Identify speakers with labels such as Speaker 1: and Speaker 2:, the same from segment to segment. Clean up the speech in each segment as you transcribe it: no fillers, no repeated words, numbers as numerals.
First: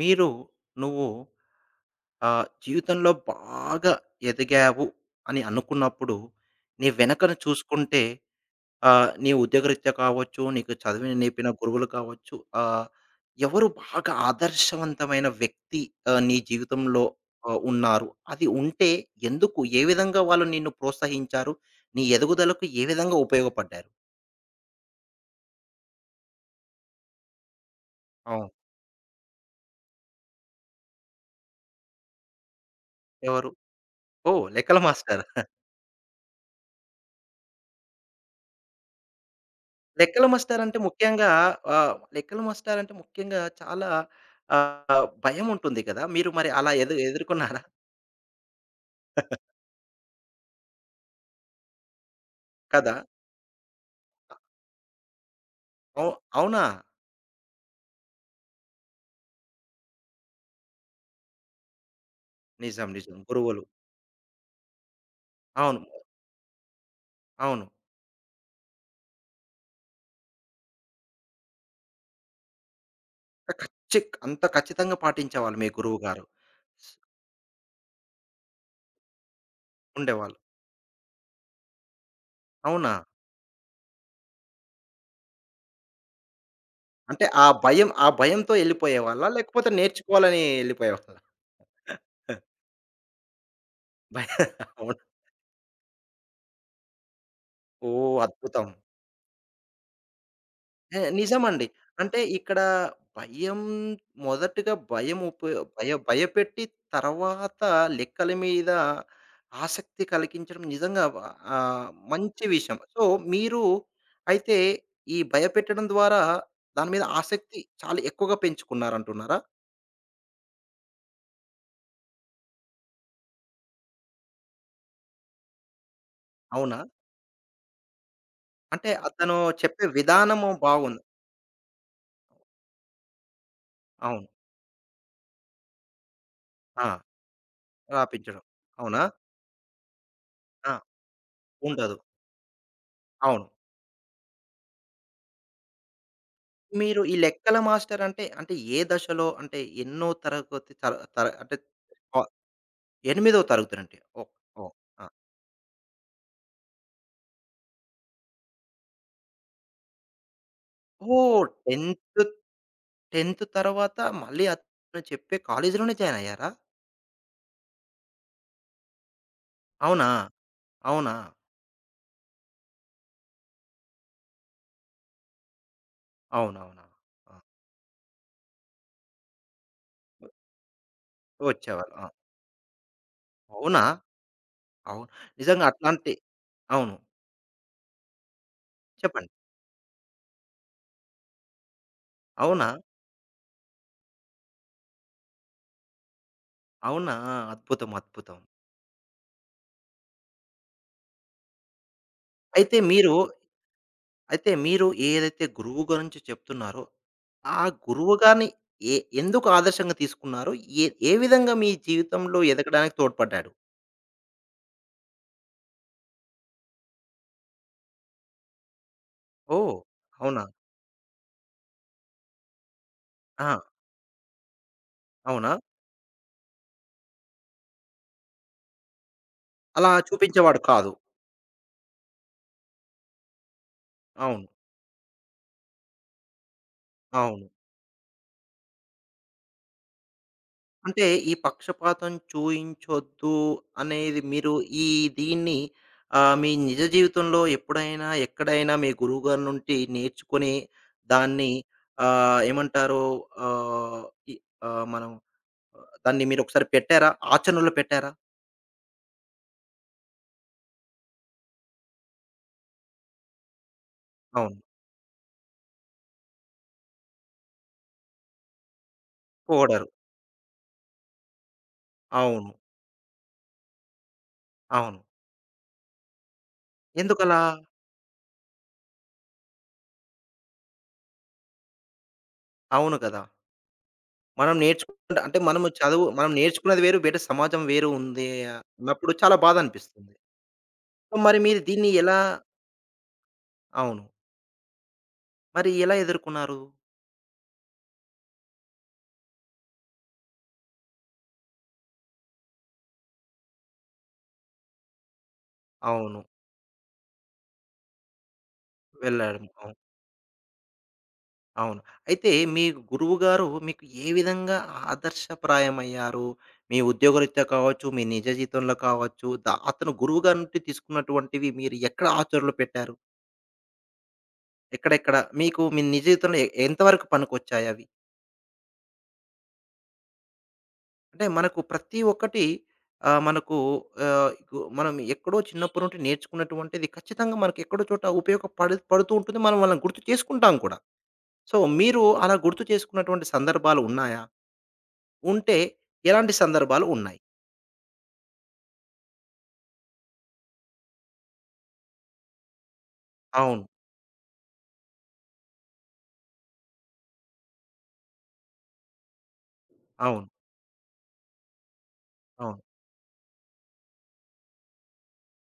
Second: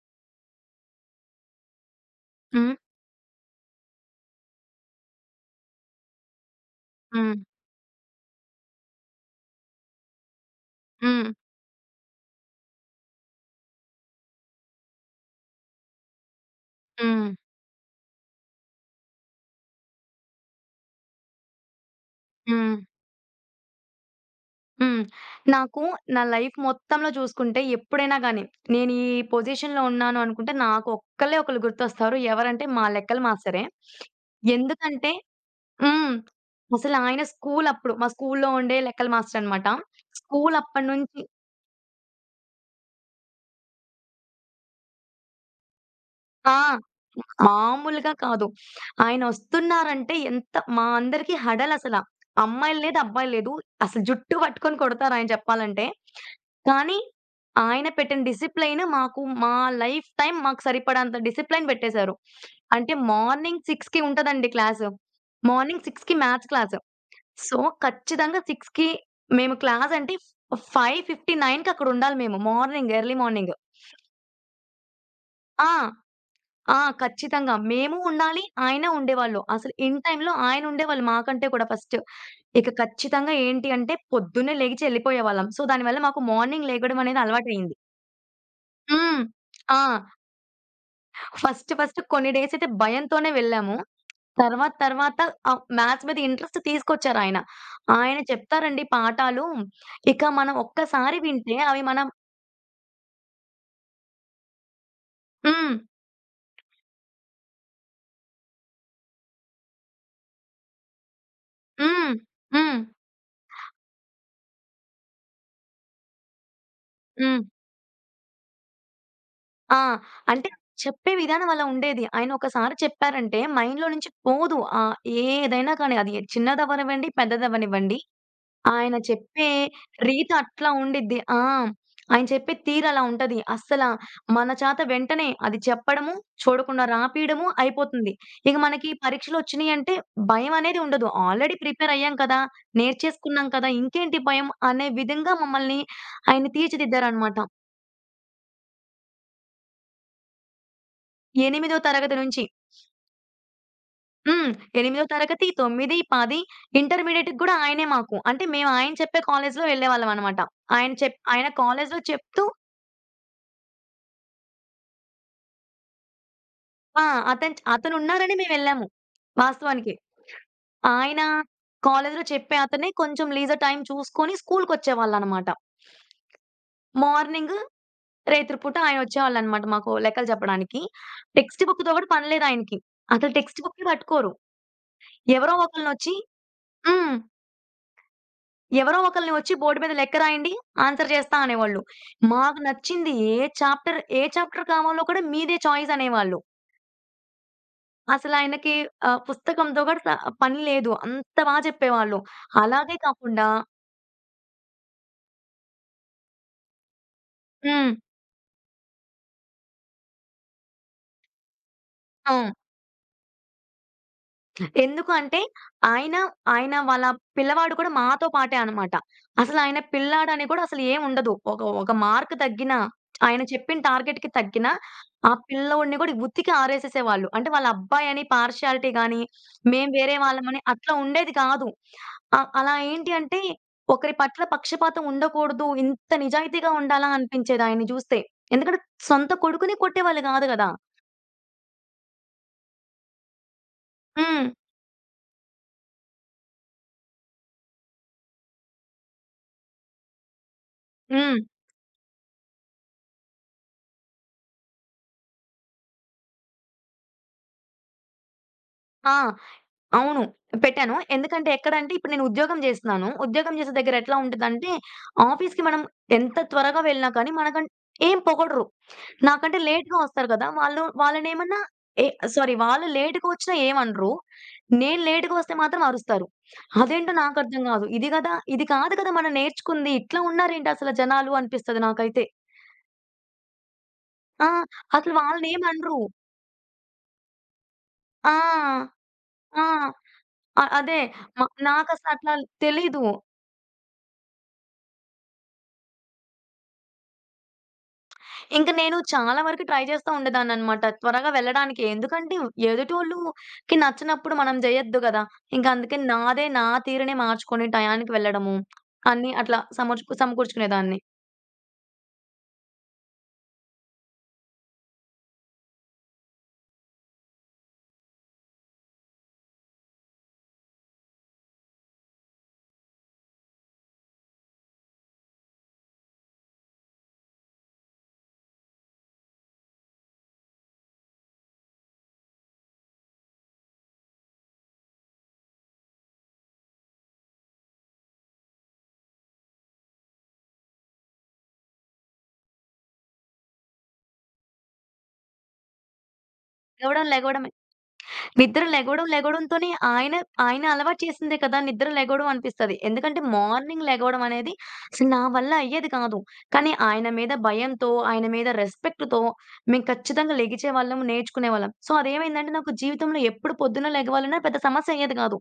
Speaker 1: మీరు నువ్వు
Speaker 2: హ్మ్.
Speaker 1: జీవితంలో బాగా ఎదిగావు అని అనుకున్నప్పుడు, నీ వెనకను
Speaker 2: హ్మ్.
Speaker 1: చూసుకుంటే నీ ఉద్యోగరీత్యా కావచ్చు, నీకు చదివి
Speaker 2: హ్మ్.
Speaker 1: నేర్పిన గురువులు కావచ్చు, ఆహ్, ఎవరు బాగా ఆదర్శవంతమైన వ్యక్తి నీ జీవితంలో
Speaker 2: హ్మ్.
Speaker 1: ఉన్నారు? అది ఉంటే ఎందుకు? ఏ విధంగా వాళ్ళు నిన్ను ప్రోత్సహించారు? నీ ఎదుగుదలకు
Speaker 2: హ్మ్.
Speaker 1: ఏ విధంగా ఉపయోగపడ్డారు?
Speaker 2: హ్మ్. నాకు నా లైఫ్ మొత్తంలో చూసుకుంటే ఎప్పుడైనా గాని,
Speaker 1: అవును.
Speaker 2: నేను ఈ పొజిషన్‌లో ఉన్నాను అనుకుంటే నాకు ఒక్కళ్ళే ఒకళ్ళు గుర్తొస్తారు. ఎవరంటే మా లెక్కల
Speaker 1: ఎవరు?
Speaker 2: మాస్టరే.
Speaker 1: ఓహ్! లెక్కల
Speaker 2: ఎందుకంటే
Speaker 1: మాస్టారా?
Speaker 2: హ్మ్. అసలు ఆయన స్కూలప్పుడు మా స్కూలులో ఉండే లెక్కల మాస్టర్ అన్నమాట.
Speaker 1: లెక్కల మాస్టారంటే
Speaker 2: స్కూలప్పటి నుంచి
Speaker 1: ముఖ్యంగా లెక్కల మాస్టారంటే ముఖ్యంగా చాలా భయముంటుంది కదా! మీరు మరి
Speaker 2: ఆ!
Speaker 1: అలా ఎదుర్కొన్నారా?
Speaker 2: మామూలుగా కాదు. ఆయనొస్తున్నారంటే ఎంత మా అందరికీ హడలసల. అమ్మాయిలు
Speaker 1: కదా!
Speaker 2: లేదు, అబ్బాయిలు లేదు. అసలు జుట్టు పట్టుకొని కొడతారు ఆయన చెప్పాలంటే.
Speaker 1: అవు అవునా?
Speaker 2: కానీ ఆయన పెట్టిన డిసిప్లైన్ మాకు మా లైఫ్ టైమ్ మాకు సరిపడేంత డిసిప్లైన్ పెట్టేసారు.
Speaker 1: నిజం.
Speaker 2: అంటే
Speaker 1: నిజం. గురువులు.
Speaker 2: మార్నింగ్ 6కి ఉంటదండి క్లాసు.
Speaker 1: అవును.
Speaker 2: మార్నింగ్ 6కి మ్యాథ్స్ క్లాసు. సో,
Speaker 1: అవును.
Speaker 2: ఖచ్చితంగా 6కి మేము క్లాస్ అంటే 5:59కి అక్కడ ఉండాలి మేము మార్నింగ్ ఎర్లీ మార్నింగ్.
Speaker 1: ఖచ్చి అంత ఖచ్చితంగా పాటించేవాళ్ళు మీ
Speaker 2: ఆ!
Speaker 1: గురువుగారు.
Speaker 2: ఆ! ఖచ్చితంగా. మేము ఉండాలి. ఆయన ఉండేవాళ్ళు. అసలు ఇన్ టైమ్‌లో
Speaker 1: ఉండేవాళ్ళు.
Speaker 2: ఆయన ఉండేవాళ్ళు మాకంటే కూడా ఫస్ట్. ఇక
Speaker 1: అవునా?
Speaker 2: ఖచ్చితంగా ఏంటి అంటే పొద్దున్నే లెగిచి ఎళ్ళిపోయేవాళ్ళం. సో, దానివల్ల మాకు మార్నింగ్ లెగడం అనేది
Speaker 1: అంటే ఆ
Speaker 2: అలవాటయింది.
Speaker 1: భయం ఆ భయంతో
Speaker 2: హ్మ్.
Speaker 1: ఎళ్ళిపోయేవాళ్ళా? లేకపోతే
Speaker 2: ఆ!
Speaker 1: నేర్చుకోవాలని ఎళ్ళిపోయేవాళ్ళా?
Speaker 2: ఫస్ట్ ఫస్ట్ కొన్ని డేస్ అయితే భయంతోనే వెళ్ళాము.
Speaker 1: భయ
Speaker 2: తర్వాత
Speaker 1: అవునా?
Speaker 2: తర్వాత మ్యాథ్స్ మీద ఇంట్రెస్ట్ తీసుకొచ్చారాయన. ఆయన
Speaker 1: ఓహ్!
Speaker 2: ఆయన
Speaker 1: అద్భుతం.
Speaker 2: చెప్తారండి పాఠాలు. ఇక మనం
Speaker 1: ఏ
Speaker 2: ఒక్కసారి వింటే
Speaker 1: నిజమండి.
Speaker 2: అవి మనం
Speaker 1: అంటే ఇక్కడ భయం మొదటగా భయం ఉప
Speaker 2: హ్మ్.
Speaker 1: భయపెట్టి, తర్వాత లెక్కల మీద ఆసక్తి కలిగించడం నిజంగా ఆహ్,
Speaker 2: హ్మ్.
Speaker 1: మంచి విషయం.
Speaker 2: హ్మ్.
Speaker 1: సో, మీరు అయితే ఈ భయపెట్టడం ద్వారా దాని మీద
Speaker 2: హ్మ్.
Speaker 1: ఆసక్తి చాలా ఎక్కువగా పెంచుకున్నారంటున్నారా?
Speaker 2: ఆ! అంటే చెప్పే విధానం అలా ఉండేది. ఆయన ఒకసారి చెప్పారంటే మైండ్‌లో నుంచి పోదు. ఏదైనా కానీ అది
Speaker 1: అవునా?
Speaker 2: చిన్నదవ్వనివ్వండి, పెద్దదవ్వనివ్వండి.
Speaker 1: అంటే
Speaker 2: ఆయన
Speaker 1: అతను
Speaker 2: చెప్పే
Speaker 1: చెప్పే
Speaker 2: రీతి
Speaker 1: విధానము
Speaker 2: అట్లా
Speaker 1: బాగుంది.
Speaker 2: ఉండిద్ది. ఆయన చెప్పే తీరు అలా ఉంటది. అస్సల
Speaker 1: అవును.
Speaker 2: మన చేత వెంటనే అది చెప్పడము, చూడకుండా
Speaker 1: ఆ!
Speaker 2: రాపీయడము అయిపోతుంది.
Speaker 1: రాపించడం.
Speaker 2: ఇక మనకి
Speaker 1: అవునా?
Speaker 2: పరీక్షలొచ్చినియంటే
Speaker 1: ఆ!
Speaker 2: భయమనేది ఉండదు. ఆల్రెడీ ప్రిపేర్
Speaker 1: ఉండదు.
Speaker 2: అయ్యాం కదా!
Speaker 1: అవును.
Speaker 2: నేర్చేసుకున్నాం కదా! ఇంకేంటి భయం అనే విధంగా మమ్మల్ని ఆయన
Speaker 1: మీరు ఈ
Speaker 2: తీర్చిదిద్దారనమాట.
Speaker 1: లెక్కల మాస్టర్ అంటే, అంటే ఏ దశలో అంటే ఎన్నో తరగతి తర తర అంటే
Speaker 2: 8దో తరగతి
Speaker 1: ఆహ్,
Speaker 2: నుంచి.
Speaker 1: ఎనిమిదో తరగతినండి. ఓహ్!
Speaker 2: హ్మ్.
Speaker 1: ఓహ్!
Speaker 2: 8
Speaker 1: ఆ!
Speaker 2: తరగతి, 9, 10 ఇంటర్మీడియేట్‌కి గూడా ఆయనే మాకు. అంటే మేము ఆయన చెప్పే కాలేజ్‌లో వెళ్ళేవాళ్ళమనమాట.
Speaker 1: ఓహ్!
Speaker 2: ఆయన కాలేజ్‌లో చెప్తూ
Speaker 1: 10థ్ తర్వాత మళ్ళీ అతను చెప్పే కాలేజీలోనే జాయిన్ అయ్యారా?
Speaker 2: ఆ! అతనున్నారని మేమెళ్ళాము వాస్తవానికి.
Speaker 1: అవునా? అవునా?
Speaker 2: ఆయన కాలేజ్‌లో చెప్పే అతనే కొంచెం లీజర్ టైమ్ చూసుకొని స్కూలుకొచ్చేవాళ్ళనమాట.
Speaker 1: అవునవునా! ఆ!
Speaker 2: మార్నింగ్ రేత్రి పూట ఆయనొచ్చేవాళ్ళనమాట మాకు లెక్కలు చెప్పడానికి. టెక్స్ట్ బుక్‌తో
Speaker 1: వచ్చేవాళ్ళు. ఆ!
Speaker 2: గూడా పని లేదాయనకి. అసలు టెక్స్ట్
Speaker 1: అవునా?
Speaker 2: బుక్కే పట్టుకోరు.
Speaker 1: అవును.
Speaker 2: ఎవరో
Speaker 1: నిజంగా అట్లాంటి
Speaker 2: ఒకళ్ళనొచ్చి
Speaker 1: అవును.
Speaker 2: హ్మ్. ఎవరో
Speaker 1: చెప్పండి.
Speaker 2: ఒకళ్ళని వచ్చి బోర్డ్ మీద లెక్క రాయండి. ఆన్సర్ చేస్తా అనేవాళ్ళు. మాకు
Speaker 1: అవునా?
Speaker 2: నచ్చింది ఏ చాప్టర్, ఏ చాప్టర్ కావాలో కూడా మీదే చాయిస్ అనేవాళ్ళు.
Speaker 1: అవునా? అద్భుతం. అద్భుతం.
Speaker 2: అసలాయనకి పుస్తకంతో కూడా పని లేదు. అంత బా చెప్పేవాళ్ళు.
Speaker 1: అయితే
Speaker 2: అలాగే
Speaker 1: మీరు
Speaker 2: కాకుండా
Speaker 1: అయితే మీరు ఏదైతే గురువు గురించి చెప్తున్నారో ఆ
Speaker 2: హ్మ్.
Speaker 1: గురువుగారిని ఎ ఎందుకు ఆదర్శంగా తీసుకున్నారు? ఏ ఏ విధంగా మీ
Speaker 2: ఆ!
Speaker 1: జీవితంలో ఎదగడానికి తోడ్పడ్డాడు?
Speaker 2: ఎందుకు అంటే, ఆయన, ఆయన వాళ్ళ పిల్లవాడు కూడా మాతో పాటే అన్నమాట.
Speaker 1: ఓహ్!
Speaker 2: అసలాయన
Speaker 1: అవునా?
Speaker 2: పిల్లాడని కూడా అసలు ఏముండదు. ఒక ఒక మార్క్ తగ్గినా, ఆయన
Speaker 1: ఆ!
Speaker 2: చెప్పిన టార్గెట్‌కి తగ్గినా, ఆ
Speaker 1: అవునా?
Speaker 2: పిల్లోడిని కూడా ఉతికి ఆరేసేసేవాళ్ళు. అంటే వాళ్ళ అబ్బాయని పార్షియాలిటీ గాని, మేము
Speaker 1: అలా
Speaker 2: వేరే
Speaker 1: చూపించేవాడు
Speaker 2: వాళ్ళమని
Speaker 1: కాదు.
Speaker 2: అట్లా ఉండేది కాదు. అలా ఏంటి అంటే, ఒకరి పట్ల
Speaker 1: అవును.
Speaker 2: పక్షపాతం ఉండకూడదు, ఇంత నిజాయితీగా ఉండాలా
Speaker 1: అవును.
Speaker 2: అనిపించేది ఆయన్ని జూస్తే. ఎందుకంటే సొంత కొడుకుని కొట్టేవాళ్ళు కాదు గదా!
Speaker 1: అంటే ఈ పక్షపాతం చూయించొద్దు అనేది
Speaker 2: హ్మ్.
Speaker 1: మీరు ఈ దీన్ని మీ నిజ జీవితంలో ఎప్పుడైనా, ఎక్కడైనా మీ గురువుగారి నుండి నేర్చుకొని
Speaker 2: హ్మ్.
Speaker 1: దాన్ని ఏమంటారు? ఆహ్, ఇ మనం ఆ, దాన్ని మీరొకసారి పెట్టారా? ఆచరణలో పెట్టారా?
Speaker 2: ఆ! అవును. పెట్టాను. ఎందుకంటే ఎక్కడంటే ఇప్పుడు నేను ఉద్యోగం జేస్తున్నాను. ఉద్యోగం జేసే దగ్గర ఎట్లా
Speaker 1: అవును.
Speaker 2: ఉంటదంటే ఆఫీస్‌కి మనం ఎంత త్వరగా వెళ్ళినా కానీ మనకం ఏం పొగడరు. నాకంటే
Speaker 1: పోవడారు.
Speaker 2: లేట్‌గా వస్తారు కదా! వాళ్ళు వాళ్ళనేమన్నా ఏ
Speaker 1: అవును.
Speaker 2: సారీ వాళ్ళు లేట్‌గా వచ్చినా ఏమనరు.
Speaker 1: అవును.
Speaker 2: నేను లేట్‌గా వస్తే మాత్రం అరుస్తారు. అదేంటో
Speaker 1: ఎందుకలా?
Speaker 2: నాకర్థం గాదు. ఇది గదా! ఇది కాదు కదా! మనం నేర్చుకుంది. ఇట్లా ఉన్నారేంటి అసల జనాలు అనిపిస్తది నాకైతే.
Speaker 1: అవును కదా!
Speaker 2: ఆ!
Speaker 1: మనం
Speaker 2: అసలు
Speaker 1: నేర్చుకుంటే అంటే మనము
Speaker 2: వాళ్ళనేమనరు.
Speaker 1: చదువు మనం నేర్చుకున్నది వేరు, బయట సమాజం వేరు ఉంది
Speaker 2: ఆ!
Speaker 1: అన్నప్పుడు చాలా
Speaker 2: ఆ!
Speaker 1: బాధనిపిస్తుంది.
Speaker 2: అ అదే.
Speaker 1: మరి
Speaker 2: మ
Speaker 1: మీరు దీన్ని ఎలా
Speaker 2: నాకసలట్లా తెలీదు.
Speaker 1: అవును. మరి ఎలా ఎదుర్కొన్నారు?
Speaker 2: ఇంక నేను చాలా వరకు ట్రై చేస్తా ఉండేదాన్ననమాట. త్వరగా వెళ్ళడానికి. ఎందుకంటే ఎదుటోళ్ళుకి నచ్చనప్పుడు మనం జేయొద్దు గదా! ఇంక అందుకే
Speaker 1: అవును.
Speaker 2: నా తీరునే మార్చుకొని టయానికి వెళ్ళడము. అన్నీ
Speaker 1: వెళ్ళాడము.
Speaker 2: అట్లా
Speaker 1: అవును.
Speaker 2: సమకూర్చుకునేదాన్ని.
Speaker 1: అవును. అయితే మీ గురువుగారు మీకు ఏ విధంగా ఆదర్శప్రాయమయ్యారు? మీ ఉద్యోగరీత్యా కావచ్చు, మీ నిజ జీవితంలో కావచ్చు, అతను గురువుగారి నుండి తీసుకున్నటువంటివి మీరు ఎక్కడ ఆచరణలో పెట్టారు? ఎక్కడెక్కడ మీకు మీ నిజ జీవితంలో ఎంత వరకు పనికొచ్చాయవి? అంటే మనకు ప్రతి ఒక్కటి మనకు మనం ఎక్కడో చిన్నప్పటి నుండి నేర్చుకున్నటువంటిది ఖచ్చితంగా మనకు ఎక్కడో చోట పడుతూ ఉంటుంది. మనం వాళ్ళని గుర్తు చేసుకుంటాం కూడా. సో, మీరు అలా గుర్తు చేసుకున్నటువంటి సందర్భాలు ఉన్నాయా? ఉంటే ఎలాంటి సందర్భాలు
Speaker 2: లెగవడం,
Speaker 1: ఉన్నాయి?
Speaker 2: లెగవడం నిద్ర లెగవడంతోనే ఆయన, ఆయన అలవాటు చేసిందే కదా! నిద్ర లెగవడం అనిపిస్తది. ఎందుకంటే
Speaker 1: అవును.
Speaker 2: మార్నింగ్ లెగవడం అనేది అసలు నా వల్ల అయ్యేది కాదు. కానీ ఆయన మీద భయంతో, ఆయన మీద రెస్పెక్ట్‌తో మేము
Speaker 1: అవును.
Speaker 2: ఖచ్చితంగా లెగిచేవాళ్ళం, నేర్చుకునేవాళ్ళం. సో, అదేమైందంటే
Speaker 1: అవును.
Speaker 2: నాకు జీవితంలో ఎప్పుడు పొద్దున్న లెగవాలన్నా పెద్ద సమస్య అయ్యేది కాదు.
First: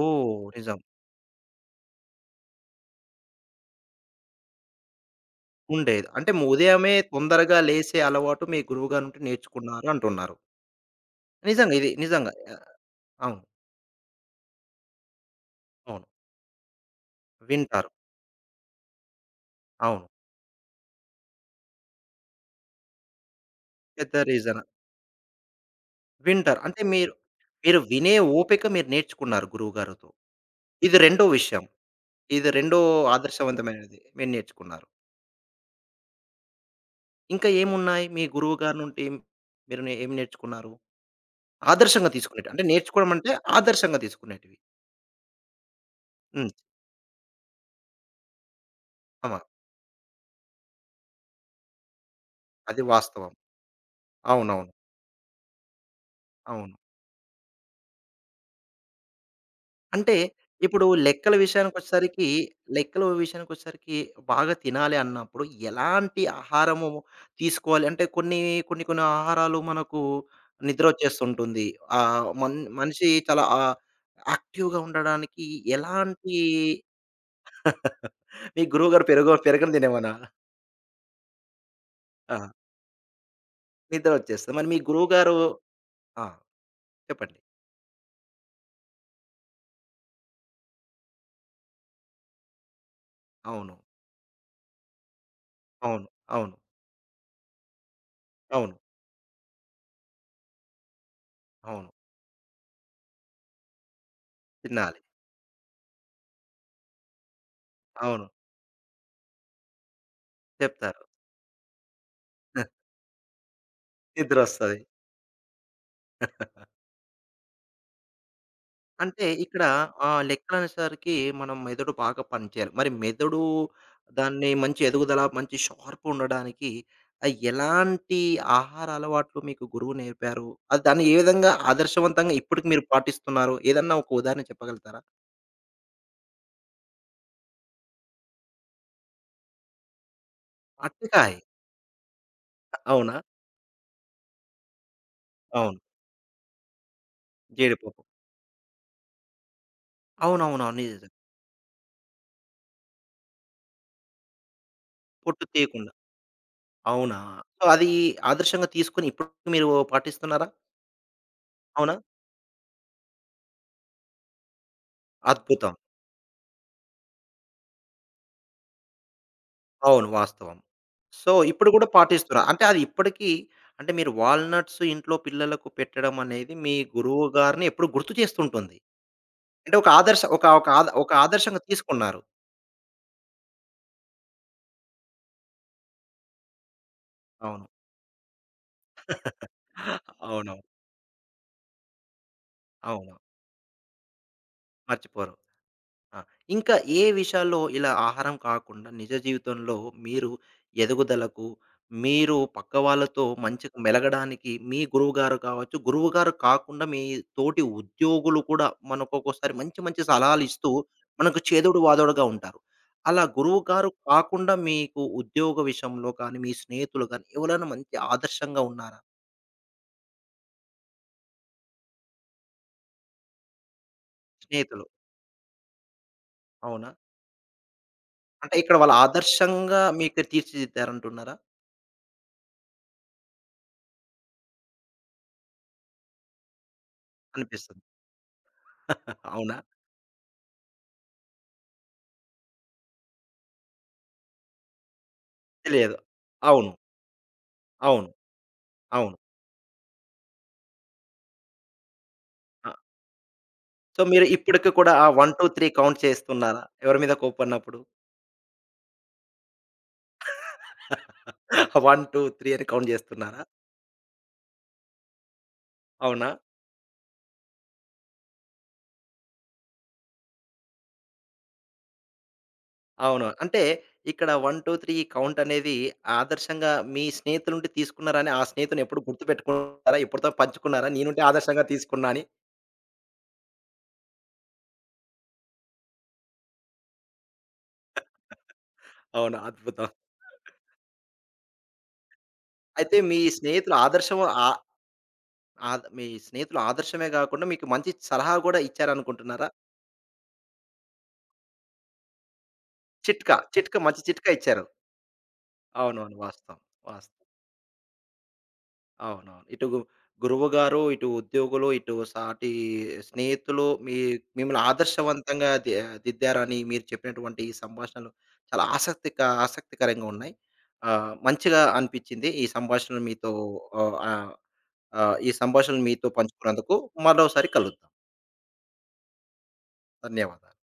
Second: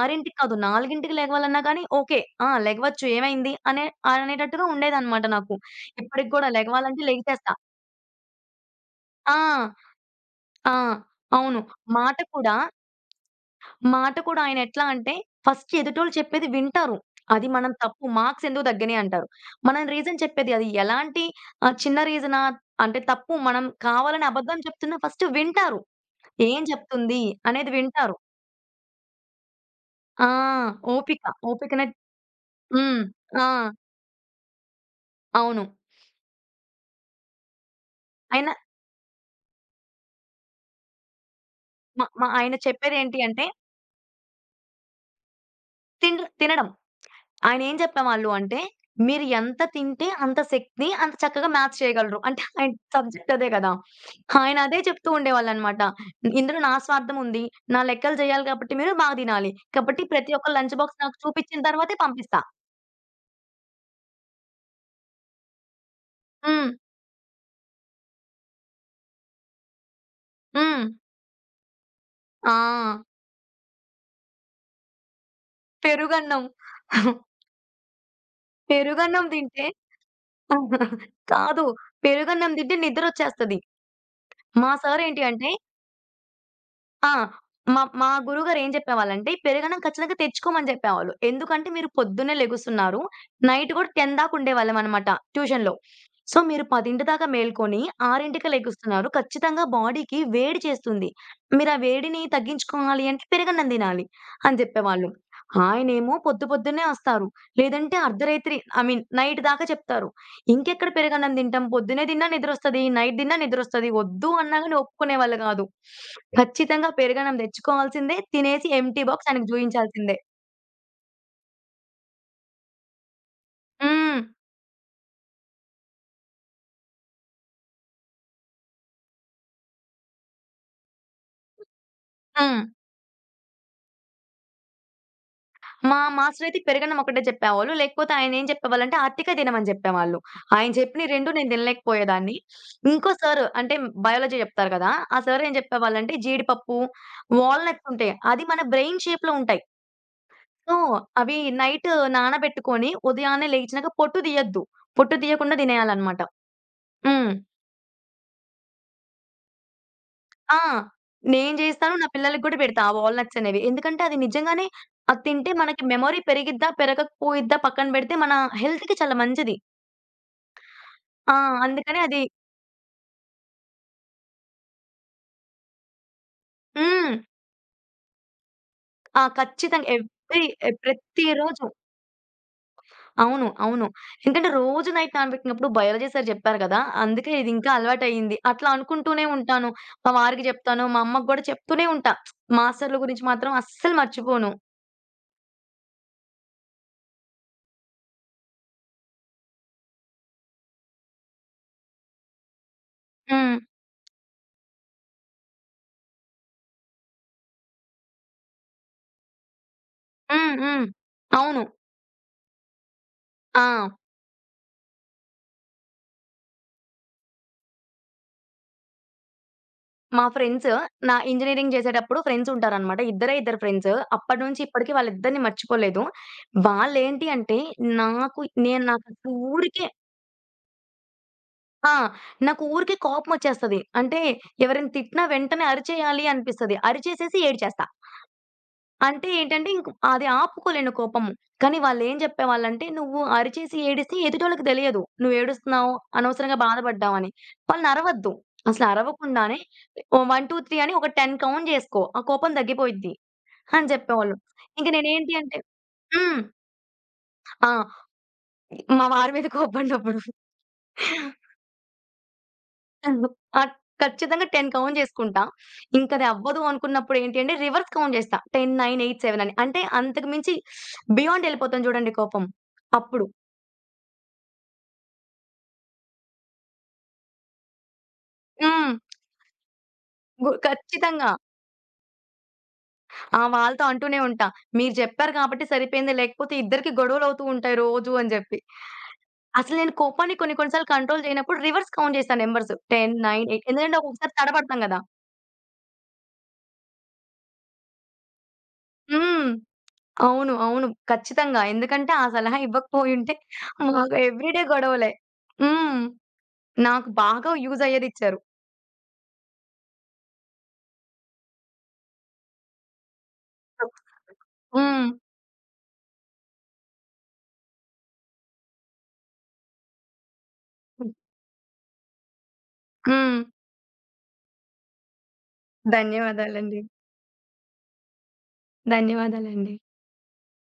Speaker 2: 6కి
Speaker 1: ఓహ్!
Speaker 2: కాదు
Speaker 1: నిజం.
Speaker 2: 4కి లెగవాలన్నా కానీ ఓకే. లెగవచ్చు ఏమైంది అనేటట్టుగా ఉండేదన్నమాట నాకు.
Speaker 1: ఉండేది. అంటే
Speaker 2: ఇప్పటికి కూడా
Speaker 1: ఉదయమే
Speaker 2: లెగవాలంటే లెగిచేస్తా.
Speaker 1: తొందరగా లేసే అలవాటు మీ గురువుగారి నుండి
Speaker 2: ఆ!
Speaker 1: నేర్చుకున్నారు అంటున్నారు.
Speaker 2: ఆ! అవును.
Speaker 1: నిజంగా ఇది
Speaker 2: మాట
Speaker 1: నిజంగా.
Speaker 2: కూడా
Speaker 1: అవును.
Speaker 2: మాట కూడా ఆయన ఎట్లా అంటే, ఫస్ట్
Speaker 1: అవును.
Speaker 2: ఎదుటోళ్ళు చెప్పేది వింటారు. అది మనం
Speaker 1: వింటారు.
Speaker 2: తప్పు మార్క్స్ ఎందుకు తగ్గినయి అంటారు. మనం
Speaker 1: అవును.
Speaker 2: రీజన్ చెప్పేది అది ఎలాంటి చిన్న రీజనా అంటే తప్పు మనం
Speaker 1: పెద్ద
Speaker 2: కావాలని అబద్ధం
Speaker 1: రీజన్.
Speaker 2: చెప్తున్నా ఫస్ట్ వింటారు.
Speaker 1: వింటారు.
Speaker 2: ఏం
Speaker 1: అంటే మీరు,
Speaker 2: చెప్తుంది అనేది
Speaker 1: మీరు వినే
Speaker 2: వింటారు.
Speaker 1: ఓపిక మీరు నేర్చుకున్నారు గురువుగారితో.
Speaker 2: ఆ!
Speaker 1: ఇది
Speaker 2: ఓపిక.
Speaker 1: రెండో విషయం.
Speaker 2: ఓపికనే
Speaker 1: ఇది రెండో
Speaker 2: హ్మ్. ఆ!
Speaker 1: ఆదర్శవంతమైనది మీరు నేర్చుకున్నారు.
Speaker 2: అవును.
Speaker 1: ఇంకా ఏమున్నాయి మీ
Speaker 2: ఆయన
Speaker 1: గురువుగారి నుండి మీరు ఏం నేర్చుకున్నారు?
Speaker 2: మ
Speaker 1: ఆదర్శంగా
Speaker 2: మ
Speaker 1: తీసుకునేటివి.
Speaker 2: ఆయన
Speaker 1: అంటే నేర్చుకోవడం
Speaker 2: చెప్పేదేంటి
Speaker 1: అంటే
Speaker 2: అంటే
Speaker 1: ఆదర్శంగా తీసుకునేటివి. హ్మ్.
Speaker 2: తినడం. ఆయనేం చెప్పేవాళ్ళు అంటే, "మీరు
Speaker 1: ఆమ
Speaker 2: ఎంత తింటే అంత శక్తి అంత చక్కగా మ్యాథ్స్ చేయగలరు." అంటే ఆయన
Speaker 1: అది
Speaker 2: సబ్జెక్ట్
Speaker 1: వాస్తవం.
Speaker 2: అదే గదా! ఆయన
Speaker 1: అవునవును.
Speaker 2: అదే చెప్తూ ఉండేవాళ్ళనమాట. "ఇందులో నా
Speaker 1: అవును.
Speaker 2: స్వార్థం ఉంది. నా లెక్కలు చేయాలి కాబట్టి మీరు బాగా తినాలి. కాబట్టి
Speaker 1: అంటే,
Speaker 2: ప్రతి ఒక్క లంచ్
Speaker 1: ఇప్పుడు
Speaker 2: బాక్స్ నాకు
Speaker 1: లెక్కల
Speaker 2: చూపించిన తర్వాతే
Speaker 1: విషయానికొచ్చేసరికి,
Speaker 2: పంపిస్తా."
Speaker 1: లెక్కల విషయానికొచ్చేసరికి బాగా తినాలి అన్నప్పుడు ఎలాంటి
Speaker 2: హ్మ్.
Speaker 1: ఆహారము తీసుకోవాలి? అంటే కొన్ని, కొన్ని ఆహారాలు మనకు
Speaker 2: హ్మ్.
Speaker 1: నిద్రొచ్చేస్తుంటుంది.
Speaker 2: ఆ!
Speaker 1: మనిషి చాలా యాక్టివ్‌గా ఉండడానికి ఎలాంటి
Speaker 2: పెరుగన్నం.
Speaker 1: మీ గురువుగారు
Speaker 2: పెరుగన్నం తింటే
Speaker 1: పెరగన్నం తినేవానా?
Speaker 2: కాదు.
Speaker 1: ఆ!
Speaker 2: పెరుగన్నం తింటే నిద్రొచ్చేస్తది.
Speaker 1: నిద్ర వచ్చేస్తది. మరి
Speaker 2: మా
Speaker 1: మీ
Speaker 2: సారేంటి
Speaker 1: గురువుగారు
Speaker 2: అంటే
Speaker 1: ఆ!
Speaker 2: ఆ!
Speaker 1: చెప్పండి.
Speaker 2: మా మా గురువుగారు ఏం చెప్పేవాళ్ళంటే, పెరగన్నం ఖచ్చితంగా తెచ్చుకోమని చెప్పేవాళ్ళు. ఎందుకంటే, మీరు పొద్దున్నే లెగుస్తున్నారు. నైట్
Speaker 1: అవును.
Speaker 2: కూడా 10 దాకా ఉండేవాళ్ళమనమాట ట్యూషన్‌లో.
Speaker 1: అవును.
Speaker 2: సో,
Speaker 1: అవును.
Speaker 2: మీరు 10:00 దాకా మేల్కొని 6:00కే
Speaker 1: అవును.
Speaker 2: లెగుస్తున్నారు. ఖచ్చితంగా బాడీకి వేడి చేస్తుంది. మీరు ఆ
Speaker 1: అవును.
Speaker 2: వేడిని తగ్గించుకోవాలి అంటే పెరగన్నం తినాలి అని
Speaker 1: తినాలి.
Speaker 2: చెప్పేవాళ్ళు. ఆయనేమో పొద్దున్నే వస్తారు. లేదంటే
Speaker 1: అవును.
Speaker 2: అర్ధరాత్రి ఐ మీన్ నైట్ దాకా చెప్తారు. ఇంకెక్కడ
Speaker 1: చెప్తారు.
Speaker 2: పెరుగన్నం తింటాం? పొద్దున్నే తిన్నా నిద్రొస్తది. నైట్ తిన్నా నిద్రొస్తది. వద్దు అన్నా గాని
Speaker 1: నిద్రొస్తది.
Speaker 2: ఒప్పుకునేవాళ్ళు గాదు. ఓకే. ఖచ్చితంగా పెరుగన్నం తెచ్చుకోవాల్సిందే. తినేసి ఎంప్టీ
Speaker 1: అంటే
Speaker 2: బాక్స్ ఆయనకి
Speaker 1: ఇక్కడ
Speaker 2: చూయించాల్సిందే.
Speaker 1: లెక్కలనేసరికి మనం మెదడు బాగా పనిచేయాలి. మరి మెదడు
Speaker 2: హ్మ్.
Speaker 1: దాన్ని మంచి ఎదుగుదల, మంచి షార్ప్ ఉండడానికి ఎలాంటి ఆహార అలవాట్లు మీకు గురువు నేర్పారు? అది దాన్ని ఏ విధంగా ఆదర్శవంతంగా
Speaker 2: హ్మ్.
Speaker 1: ఇప్పటికి మీరు పాటిస్తున్నారు? ఏదన్నా ఒక ఉదాహరణ చెప్పగలుగుతారా?
Speaker 2: మా మాస్టరయితే పెరుగన్నం ఒకటే చెప్పేవాళ్ళు. లేకపోతే ఆయనేం చెప్పేవాళ్ళంటే అరటికాయ తినమని చెప్పేవాళ్ళు. ఆయన చెప్పినయి
Speaker 1: అరటికాయ
Speaker 2: 2 నేను తినలేకపోయేదాన్ని. ఇంకో
Speaker 1: అవునా?
Speaker 2: సారు అంటే బయాలజీ చెప్తారు గదా! ఆ సారేం
Speaker 1: అవును.
Speaker 2: చెప్పేవాళ్ళంటే జీడిపప్పు, వాల్‌నట్స్
Speaker 1: జీడిపప్పు.
Speaker 2: ఉంటాయి. అది మన బ్రెయిన్ షేప్‌లో ఉంటాయి.
Speaker 1: అవునవునవును.
Speaker 2: సో,
Speaker 1: నిజం.
Speaker 2: అవి నైట్ నానబెట్టుకొని ఉదయాన్నే లేచినాక పొట్టు తీయొద్దు. పొట్టు
Speaker 1: పొట్టు
Speaker 2: తీయకుండా
Speaker 1: తీయకుండా.
Speaker 2: తినేయాలన్నమాట.
Speaker 1: అవునా?
Speaker 2: హ్మ్.
Speaker 1: సో, అది ఆదర్శంగా తీసుకొని ఇప్పటికి మీరు పాటిస్తున్నారా?
Speaker 2: ఆ! నేను
Speaker 1: అవునా?
Speaker 2: చేస్తాను. నా పిల్లలకి కూడా పెడతా ఆ వాల్‌నట్స్ అనేవి. ఎందుకంటే అది నిజంగానే అది తింటే
Speaker 1: అద్భుతం.
Speaker 2: మనకి మెమరీ పెరిగిద్దా? పెరగకపోయిద్దా? పక్కన పెడితే మన హెల్త్‌కి చాలా మంచిది.
Speaker 1: అవును. వాస్తవం. సో,
Speaker 2: ఆ!
Speaker 1: ఇప్పుడు గూడా
Speaker 2: అందుకని అది
Speaker 1: పాటిస్తున్నారు. అంటే అది ఇప్పటికీ అంటే మీరు వాల్‌నట్స్ ఇంట్లో పిల్లలకు పెట్టడం అనేది మీ
Speaker 2: హ్మ్.
Speaker 1: గురువు గారిని ఎప్పుడు గుర్తు చేస్తుంటుంది.
Speaker 2: ఆ!
Speaker 1: అంటే ఒక
Speaker 2: ఖచ్చితంగా
Speaker 1: ఒక
Speaker 2: ఎవ్రీ
Speaker 1: ఒక
Speaker 2: ఎ
Speaker 1: ఒక ఆదర్శంగా
Speaker 2: ప్రతిరోజు.
Speaker 1: తీసుకున్నారు.
Speaker 2: అవును. అవును. ఎందుకంటే రోజు నైట్ నానబెట్టినప్పుడు బయాలజీ సార్ జెప్పారు గదా! అందుకే ఇది
Speaker 1: అవును.
Speaker 2: ఇంకా అలవాటయింది. అట్లా అనుకుంటూనే ఉంటాను. మా వారికి
Speaker 1: అవునవును.
Speaker 2: జెప్తాను. మా అమ్మకి గూడా చెప్తూనే ఉంటా. మాస్టర్‌ల
Speaker 1: అవును.
Speaker 2: గురించి మాత్రం అస్సలు మర్చిపోను.
Speaker 1: మర్చిపోరు. ఆ! ఇంకా ఏ విషయాల్లో ఇలా ఆహారం కాకుండా నిజ జీవితంలో మీరు ఎదుగుదలకు, మీరు పక్క వాళ్ళతో
Speaker 2: హ్మ్.
Speaker 1: మంచిగా మెలగడానికి మీ గురువుగారు కావచ్చు, గురువుగారు కాకుండా మీ తోటి ఉద్యోగులు కూడా మనకు ఒక్కోసారి మంచి మంచి సలహాలు
Speaker 2: హ్మ్.
Speaker 1: ఇస్తూ
Speaker 2: హ్మ్.
Speaker 1: మనకు
Speaker 2: అవును.
Speaker 1: చేదోడు వాదోడుగా ఉంటారు. అలా
Speaker 2: ఆ!
Speaker 1: గురువుగారు కాకుండా మీకు ఉద్యోగ విషయంలో కానీ, మీ స్నేహితులు కానీ ఎవరైనా మంచి ఆదర్శంగా ఉన్నారా?
Speaker 2: మా ఫ్రెండ్స్ నా ఇంజినీరింగ్ జేసేటప్పుడు ఫ్రెండ్స్ ఉంటారనమాట. ఇద్దరే ఇద్దరు ఫ్రెండ్స్. అప్పటి నుంచి
Speaker 1: స్నేహితులు
Speaker 2: ఇప్పటికి వాళ్ళిద్దరిని మర్చిపోలేదు.
Speaker 1: అవునా?
Speaker 2: వాళ్ళేంటి అంటే నాకు
Speaker 1: అంటే ఇక్కడ వాళ్ళు
Speaker 2: నాకు
Speaker 1: ఆదర్శంగా
Speaker 2: ఊరికే
Speaker 1: మీకు తీర్చిదిద్దారంటున్నారా?
Speaker 2: ఆ! నాకు ఊరికే కోపమొచ్చేస్తది. అంటే ఎవరైనా తిట్టినా వెంటనే అరిచేయాలి అనిపిస్తది. అరిచేసేసి
Speaker 1: అనిపిస్తుంది.
Speaker 2: ఏడ్చేస్తా. అంటే
Speaker 1: అవునా?
Speaker 2: ఏంటంటే ఇంక అది ఆపుకోలేను కోపము. కానీ వాళ్ళేం చెప్పేవాళ్ళంటే, "నువ్వు అరిచేసి ఏడిస్తే ఎదుటోళ్ళకి తెలియదు. నువ్వు ఏడుస్తున్నావు,
Speaker 1: తెలియదు.
Speaker 2: అనవసరంగా
Speaker 1: అవును.
Speaker 2: బాధపడ్డావని.
Speaker 1: అవును.
Speaker 2: వాళ్ళనరవద్దు.
Speaker 1: అవును.
Speaker 2: అసలరవకుండానే ఓ 1, 2, 3 అని ఒక 10 కౌంట్ జేసుకో. ఆ కోపం
Speaker 1: ఆ!
Speaker 2: తగ్గిపోయిద్ది" అని
Speaker 1: సో, మీరు
Speaker 2: చెప్పేవాళ్ళు.
Speaker 1: ఇప్పటికి
Speaker 2: ఇంక
Speaker 1: కూడా ఆ 1,
Speaker 2: నేనేంటి
Speaker 1: 2,
Speaker 2: అంటే
Speaker 1: 3 కౌంట్
Speaker 2: హ్మ్.
Speaker 1: చేస్తున్నారా? ఎవరి మీద కోపన్నప్పుడు?
Speaker 2: ఆ! మా వారి మీద కోపం ఉన్నప్పుడు
Speaker 1: 1, 2, 3 అని కౌంట్ చేస్తున్నారా?
Speaker 2: ఆహ్, ఖచ్చితంగా 10 కౌంట్ చేసుకుంటా. ఇంకది
Speaker 1: అవునా?
Speaker 2: అవ్వదు అనుకున్నప్పుడు ఏంటి అంటే రివర్స్ కౌంట్ చేస్తా. 10, 9, 8, 7 అని. అంటే అంతకు మించి బియాండ్ ఎళ్ళిపోతాను చూడండి కోపం.
Speaker 1: అవును.
Speaker 2: అప్పుడు
Speaker 1: అంటే ఇక్కడ 1, 2, 3 ఈ కౌంట్ అనేది ఆదర్శంగా మీ స్నేహితుల నుండి తీసుకున్నారని, ఆ స్నేహితుడిని
Speaker 2: హ్మ్.
Speaker 1: ఎప్పుడు గుర్తుపెట్టుకున్నారా? ఎప్పటితో
Speaker 2: గు
Speaker 1: పంచుకున్నారా? నీ నుండి
Speaker 2: ఖచ్చితంగా.
Speaker 1: ఆదర్శంగా తీసుకున్నా అని.
Speaker 2: వాళ్ళతో అంటూనే ఉంటా. మీరు చెప్పారు కాబట్టి సరిపోయింది. లేకపోతే ఇద్దరికి గొడవలవుతూ ఉంటాయి రోజు అని జెప్పి.
Speaker 1: అవును.
Speaker 2: అసలు
Speaker 1: అద్భుతం.
Speaker 2: నేను కోపాన్ని కొన్ని కొన్ని సార్లు కంట్రోల్ చేయనప్పుడు రివర్స్ కౌంట్ చేశాను నంబర్స్. 10,
Speaker 1: అయితే మీ
Speaker 2: 9, 8
Speaker 1: స్నేహితులు
Speaker 2: ఎందుకంటే ఒక్కొక్కసారి
Speaker 1: ఆ
Speaker 2: తడబడతాం గదా!
Speaker 1: మీ స్నేహితులు ఆదర్శమే కాకుండా మీకు మంచి సలహా కూడా
Speaker 2: హ్మ్.
Speaker 1: ఇచ్చారనుకుంటున్నారా?
Speaker 2: అవును. అవును. ఖచ్చితంగా. ఎందుకంటే ఆ సలహా ఇవ్వకపోయుంటే
Speaker 1: చిట్కా, మంచి
Speaker 2: మాకు
Speaker 1: చిట్కా
Speaker 2: ఎవ్రీడే
Speaker 1: ఇచ్చారు.
Speaker 2: గొడవలే. హ్మ్.
Speaker 1: అవునవును. వాస్తవం.
Speaker 2: నాకు
Speaker 1: వాస్తవం.
Speaker 2: బాగా యూజ్ అయ్యేదిచ్చారు.
Speaker 1: అవునవును. ఇటు గురువుగారు, ఇటు ఉద్యోగులు, ఇటు సాటి స్నేహితులు మీ మిమ్మల్ని
Speaker 2: హ్మ్.
Speaker 1: ఆదర్శవంతంగా దిద్దారని మీరు చెప్పినటువంటి ఈ సంభాషణలు చాలా ఆసక్తికరంగా ఉన్నాయి. మంచిగా అనిపించింది ఈ సంభాషణలు మీతో
Speaker 2: హ్మ్.
Speaker 1: ఆహ్, ఆహ్, ఆహ్, ఈ సంభాషణలు మీతో పంచుకున్నందుకు.
Speaker 2: ధన్యవాదాలండి.
Speaker 1: మరోసారి కలుద్దాం.
Speaker 2: ధన్యవాదాలండి.
Speaker 1: ధన్యవాదాలు.